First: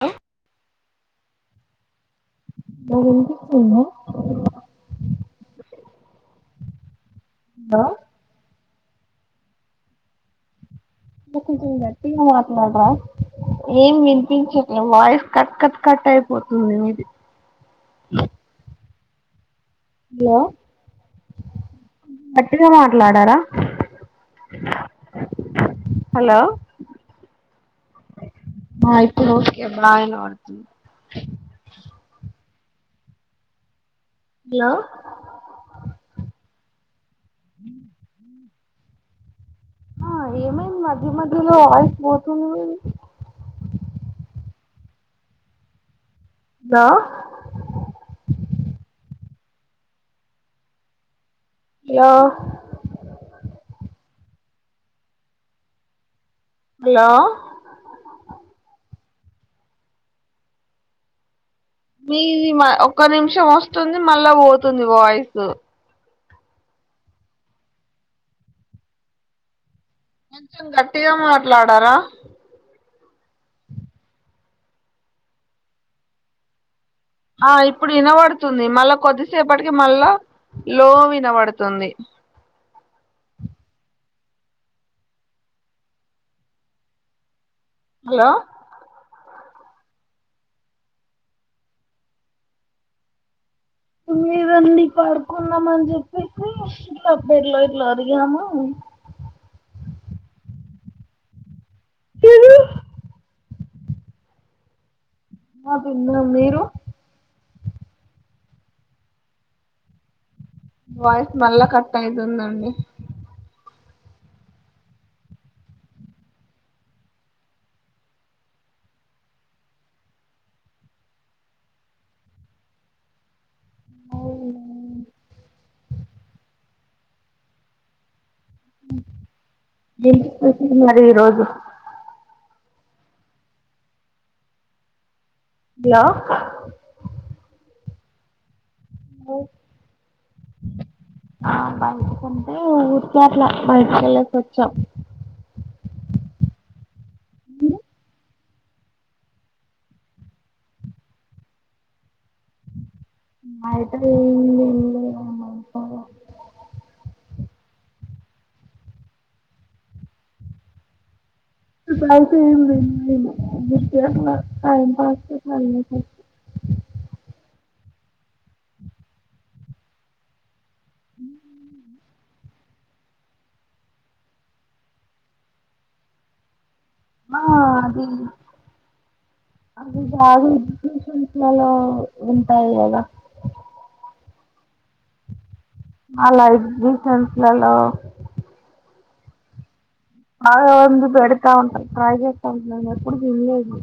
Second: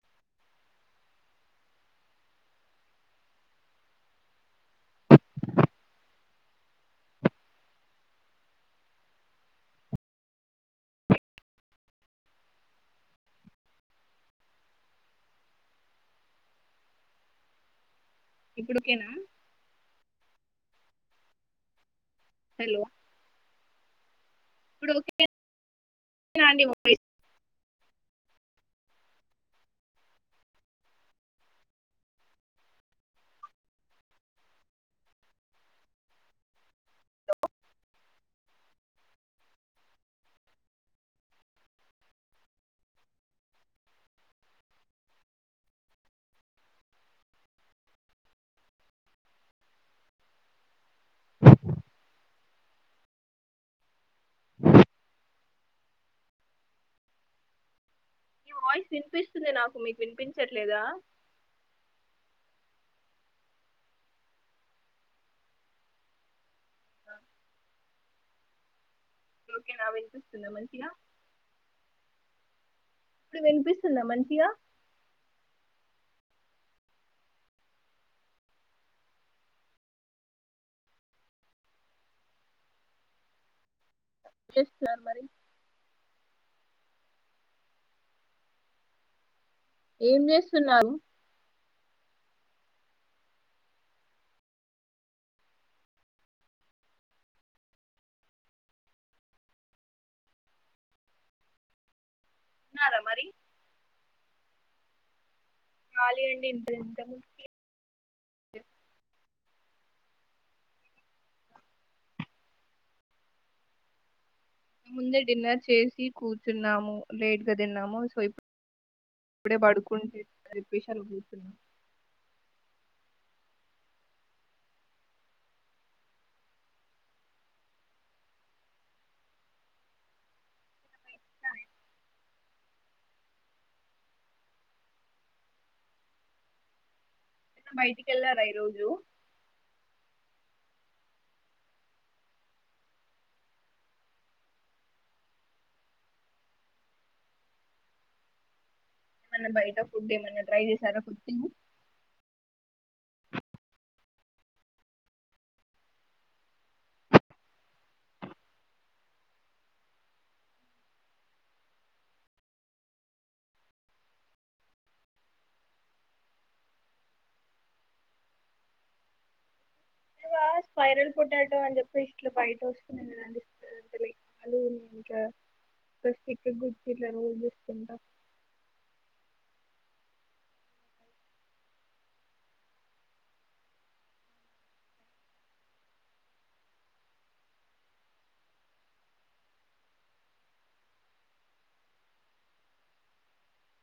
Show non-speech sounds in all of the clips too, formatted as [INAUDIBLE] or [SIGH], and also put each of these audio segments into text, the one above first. హ నాది వినిపిస్తుందా. హ ఇంక కొంచెం గట్టిగా మాట్లాడరా ఏం వినిపించట్లే వాయిస్ కట్ కట్ కట్ అయిపోతుంది మీది. ఇప్పుడు ఓకేనా. హలో గట్టిగా హలో మాట్లాడారా. ఇప్పుడు ఓకే హలో అండి ఓకే. ఆ ఇప్పుడు ఓకే బావినపడుతుంది. హలో ఆ ఏమైంది మధ్య మధ్యలో వాయిస్ పోతుంది. హలో హలో హలో మీ వాయిస్ వినిపిస్తుంది నాకు. మీకు వినిపించట్లేదా? మీది మ ఒక్క నిమిషం వస్తుంది మళ్ళా పోతుంది వాయిసు. ఆ ఓకేనా వినిపిస్తుందా కొంచెం మంచిగా గట్టిగా మాట్లాడరా. [INAUDIBLE] ఇప్పుడు వినిపిస్తుందా మంచిగా. ఆ ఇప్పుడు ఇనవడుతుంది మళ్ళా కొద్దిసేపటికి మళ్ళా లో వినవడుతుంది. ప్లే సార్ మరి హలో ఏం చేస్తున్నారు. మీరండి పడుకుందామని చెప్పేసి ఇట్లాబెడ్లో ఇట్లా ఒరిగినము. [UNINTELLIGIBLE] తిన్నారా మరి. ఆ ఖాళీ తిన్నాం అండి మీరు ఇప్పుడు ప్రస్తుతానికి చె [UNINTELLIGIBLE] [INAUDIBLE] వాయిస్ మళ్ళా కట్ అవుతుందండి ముందే డిన్నర్ చేసి కూర్చున్నాము లేట్గా తిన్నాము స్వప్పుడే పడుకుంటే [UNINTELLIGIBLE] అలా కూర్చున్నాము ఎట్లా [UNINTELLIGIBLE] మరి ఈరోజు హలో బయటికిెళ్లారా ఈ రోజు ఆ బయట కంటే ఊరికే అట్లా బయటకెళ్ళి వచ్చాం ఏమన్నా బయట ఫుడ్ ఏమన్నా ట్రై చేశారా కొత్తగా [INAUDIBLE] [INAUDIBLE] మీ వాయిస్ వైరల్ పొటాటో అని చెప్పేసి అట్లా [UNINTELLIGIBLE] [INAUDIBLE] ఆ అది అవి బాగి ఎగ్జిబిషన్స్లలో ఉంటాయి కదా అలా ఎగ్జిబిషన్ లో [UNINTELLIGIBLE] పెడతాఉంటారు [UNINTELLIGIBLE] నేనెప్పుడూ విన్లేదు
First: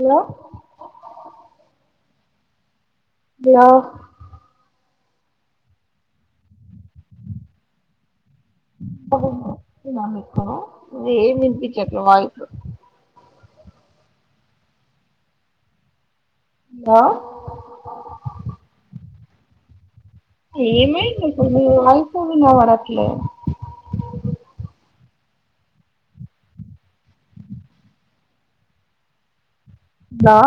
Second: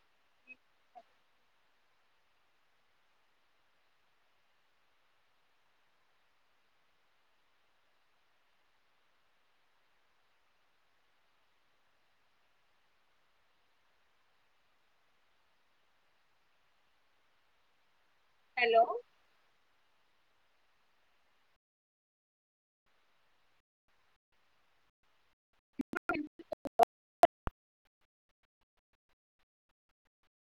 హలో హలో ఏం వినిపించట్లే వాయిస్ హలో హలో ఏమైంది అసలు వాయిస్ ఏం వినపడట్లే హలో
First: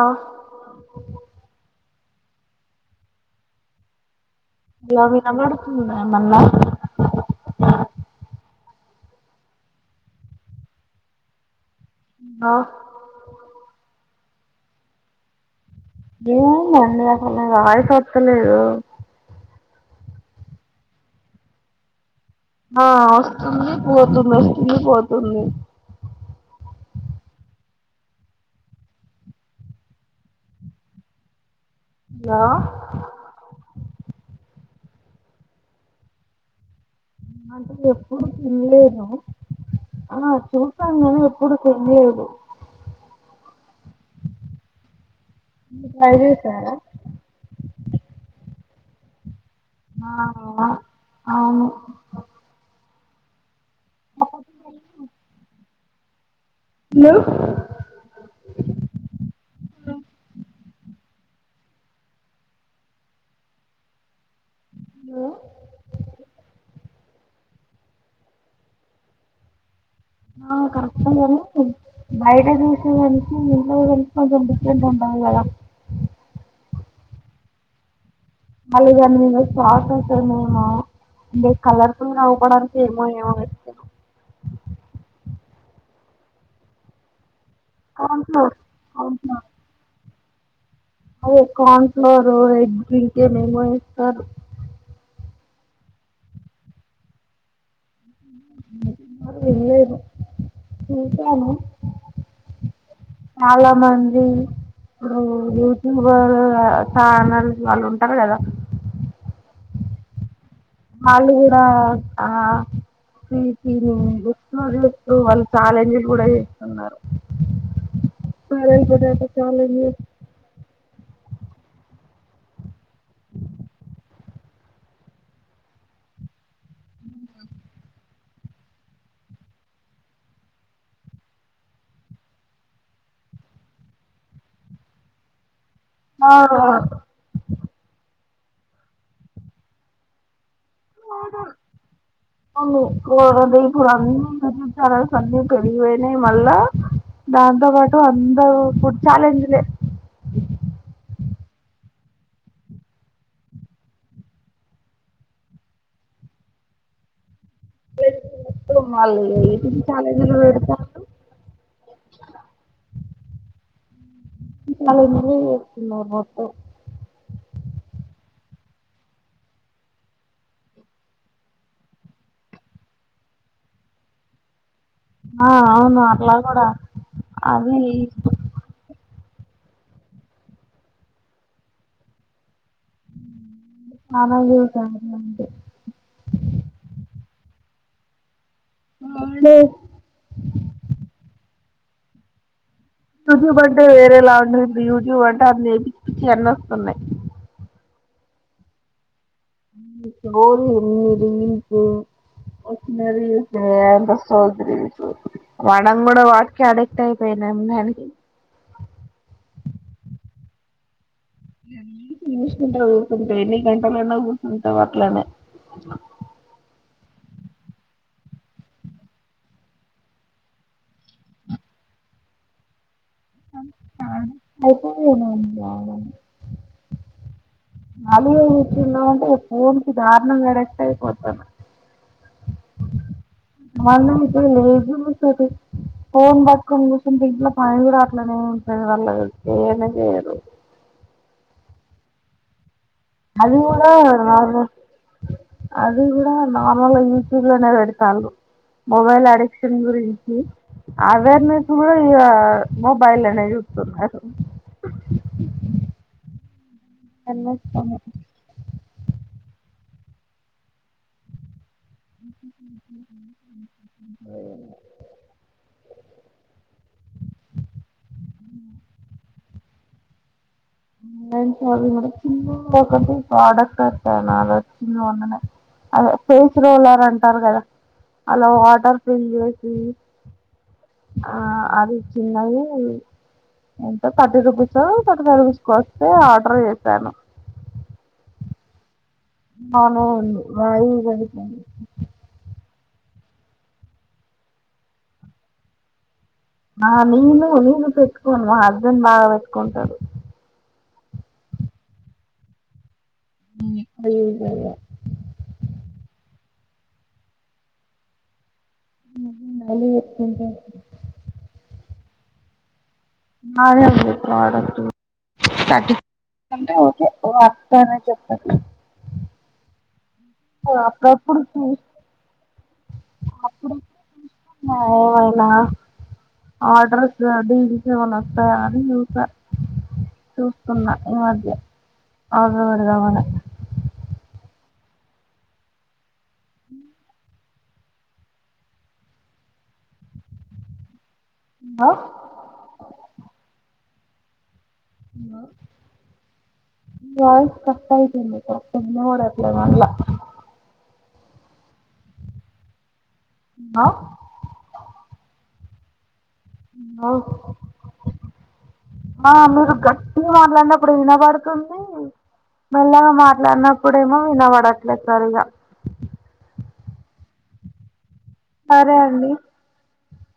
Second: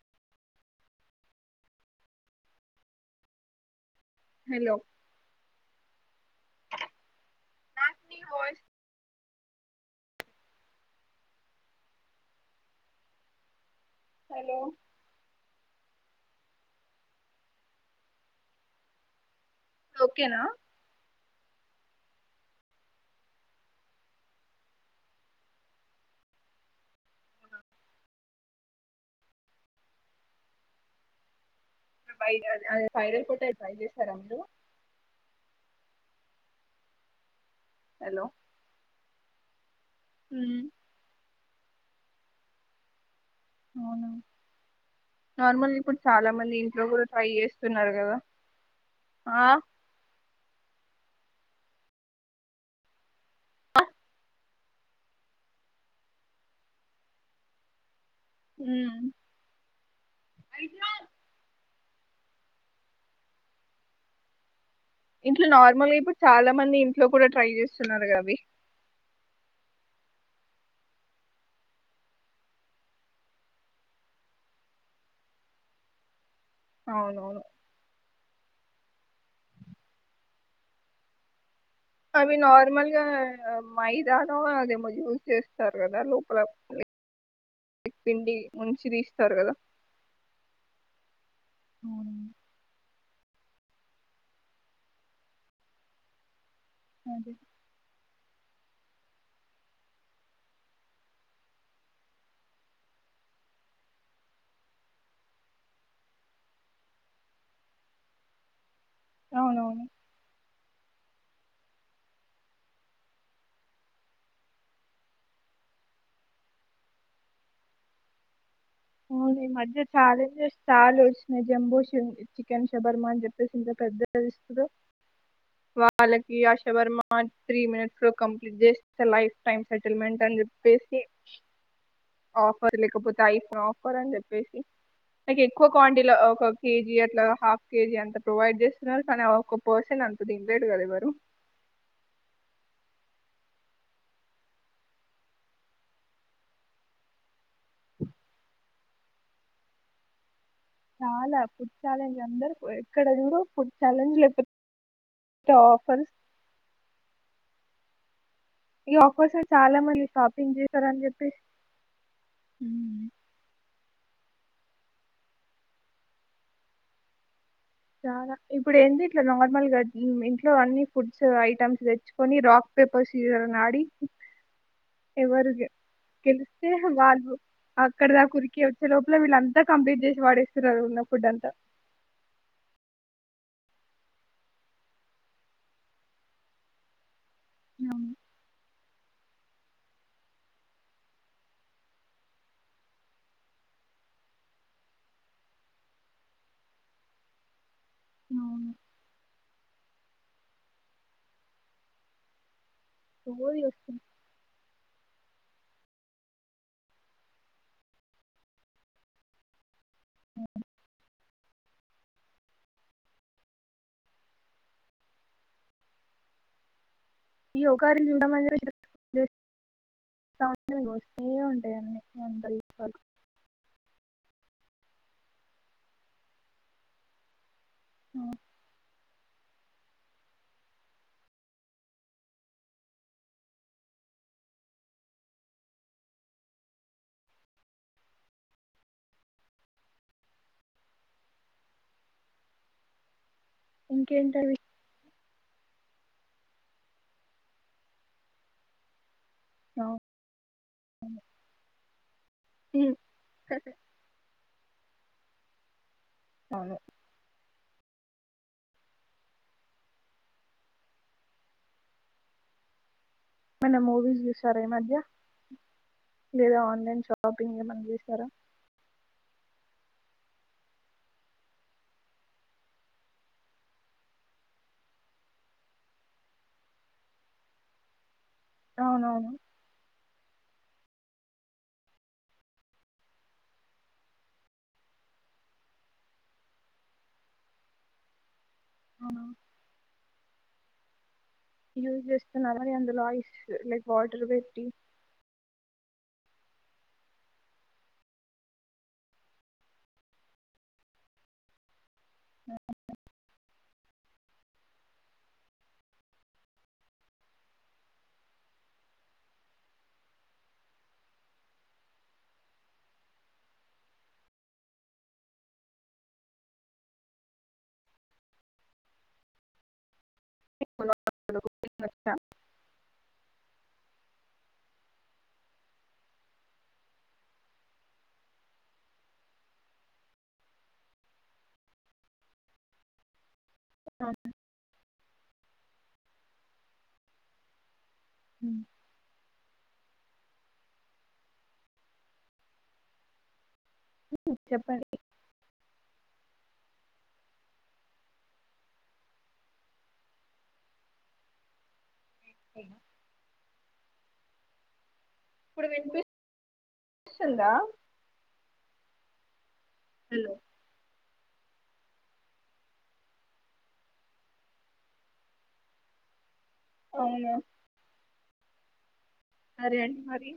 ఆ హలో జాబ్ ఏమన్నాడు మొన్న బ ఆ హలో ఏమైందండీ అసలు వాయిస్ వస్తలేదు ఓకేనా ఆ వస్తుంది పోతుంది వస్తుంది పోతుంది బయట హలో అదే ఫ్రైడ్ రైస్ పెట్టాను ట్రై చేశారా అండి అంటే ఎప్పుడు హలో తినలేదు ఆ ఉమ్, చూశాను ఎప్పుడు తినలేదు అవునా నార్మల్ మీరు ఇప్పుడు ట్రై చాలా మంది చేశారా? ఇంట్లో కూడా ట్రై చేస్తున్నారు కదా ఆ ఆ అవును ప హలో ఉమ్. ఇంట్లో నార్మల్ గా ఇప్పుడు చాలా మంది ఇట్లో కూడా ట్రై చేస్తున్నారు అబ ఆ కరెక్ట్ అద బయట చసే వెనికి ము కొంచెం డిఫెంట్ ఉండాలి కదా అవునవును అళగాని స్ట్ అరుే అవి నార్మల్ గా మై దానావా అదేమో యూస్ చేస్త సారుగదా లోపల క్ కార్న్ పిండి ఫ్లోర్ ముంచి తీస్తారు కదా ఓ కన్ అవునవును ఫలర్ ఎడ్ ఏ మమోయిస్ స అదే వాళ్ళు ఎళ్లేరు చూసాను చాలా మంది ప్పుడు యూట్యూబర్ ఛానల్ వాళ్ళు ఉంటారు కదా అవునవును వాళ్ళు కూడా ఆ ప్రీతిని [UNINTELLIGIBLE] చూస్తూ వాళ్ళు చఛాలెంజ్లు కూడా చేస్తున్నారు వైరల్ పొటాటో అవును ఈ మధ్య ఛాలెంజ్ ఛాలెంజ్స్ చాలు స్ను జబూ శింబ్జ్ చికెన్ షబర్మ అని చెప్పేసి ఇంత పెద్దదిస్తూరు వాళ్ళకి ఆ షబర్మ త్రీ మినిట్స్ లో కంప్లీట్ జేస్తే లైఫ్ టై సెటిల్మెంట్ అని చెప్పేసి ఆఫర్ లేకపోతే ఐ ఫ్రాఫ్ ఫరాన్ జేప్పేసి లైక్ క్కువ క్వాంటిలో ఆ ఒక కేజీ అట్లా హాఫ్ కేజీ అంత ప్రొవైడ్ చేస్తున్నారు కానీ ఆ ఒక పోర్షన్ అంత దిన్ అవును [UNINTELLIGIBLE] రేపు అన్నీ [UNINTELLIGIBLE] పెడిగిపోయినాయి మళ్ళా దాన్ తో పాటు అందరు ఫుడ్ ఛాలెంజ్ లే చాలా ఫుడ్ ఛాలెంజ్ అందరు ఎక్కడ చూడు ఫుడ్ ఛాలెంజ్ లే పోత్ ఆఫర్స్ ఈ వాళ్ళు ఆఫర్స్ ఏ చాలా ఈటింగ్ మంది ఛాలెంజ్లు షాపింగ్ చేస్తార అని పెడతారు జేప్పేస్ ఛాలెంజ్ లే జేతున్నారు మొత్తం చాలా ఇప్పుడు ఏంది ఇట్లా నార్మల్ గా మ్మ్ ఇంట్లో అన్ని ఫుడ్స్ ఐటమ్స్ తెచ్చుకొని రాక్ పేపర్ సీజర్ అని ఆడి ఆ ఎవరు గె అవును అట్లా కూడా గెలిస్తే వాళ్ళు అది అక్కడదాక్ ఉరికి వచ్చే లోప్ అలా వీళ్ళంతా కంప్లీట్ చేసి వాడేస్తున్నారు ఉన్న ఫుడ్ అంతా [UNINTELLIGIBLE] అంటీ యా ఆడే యూట్యూబ్ అంటే వేరే లాటింది, ఇప్పుడు యూట్యూబ్ అంటే అన్ని పిచ్చి పిచ్చి అన్నీ వస్తున్నాయి. నవున్ గోడు ఎనిమిది ఇంటూ మరి సోది వస్తుంది ఏంటో సోదరీ మనం కూడ వాటికే అడిక్ట్ అయిపోయినాము దాని ఊరుకుంట ఊరుకుంటా ఎన్ని గంటల అయిన ఊరుకుంటా అట్లానే ఇక ఒకకారిని చూడ లఅనే [UNINTELLIGIBLE] వస్తుఉంటాయి అందరి వల్ల అర్థం అయితే నిను రావల్ల మలి ఎయితులో [UNINTELLIGIBLE] ఫోన్ కీ దారుణంగా అడక్ట్పో అయిపొతారు అట్లానే ఉంటారు వాళ్ళు పొనేపొరు మది కూడే ఇంకేంటి వాళ్ళు విషయం అది కూడా నార్మల్గా యూట్యూబ్ లోనే పెడతాండురు మొబైల్ [INAUDIBLE] క్ష గురించి అవేర్నెస్ కూడా ఇ ఉమ్. మొబైల్ అనేది చూస్తున్నారు అదే తినొత్తను ఏమన్న మూవీస్ చూసార ఇ మధ్య లేదా ఆన్లైన్ షాపింగ్ ఏమన్నా చేశారా ఒకటి ప్రోడక్ట్ వచ్చానది ఇమద్యనే అదే ఫేస్ రోలర్ అంటారు కదా అలా వాటర్ ఫిల్ అవునవును చేసి ఆ అది చిన్నవి ఎంత థర్టీ రూపీస్ ఆ థర్టీ పైవ్ రూపీస్ ఆ వస్తే ఆర్డర్ పెట్టాను మది ఇది ఏంది వచ్చిన యూస్ చేస్తున్నరా అందులో ఐస్ లైక్ వాటర్ పెట్టి మామూలుగా నిను పెట్టుకోను మా హస్బెండ్ బాగా పెట్టుకుంటాారు అ అ [UNINTELLIGIBLE] మళ్ళీ పెట్టుకుంటారు బాగనే ఉంది ప్రడక్ట్ అంటే ఓకే వర్త్ అనే చెప్పచ్చు సో అప్పుడు అప్పుడు చుస్ [UNINTELLIGIBLE] ఒక వేళ ఆర్డర్స్ డీల్స్ ఏమైన్న వస్తాయని అది చూస్తున్నా ఈ మధ్య ఆర్డర్ పెడదామని అ [INAUDIBLE] హ్మ్ ఇంగా చెప్పండి ఉన్న నీవాయిస్ కట్ అయితుంది వినపడట్లే మళ్ళ ఎగ్ న [UNINTELLIGIBLE] ఆ ఇప్పుడు వినిపి ఆ అవ్ ఆ మీరు గట్టిగా హలో మాట్లాడినప్పుడు వినవా మెల్లగా మాట్లాడినప్పుడు ఏమో వినబడట్లే సరిగా అవునా సరే అండి [UNINTELLIGIBLE] మరి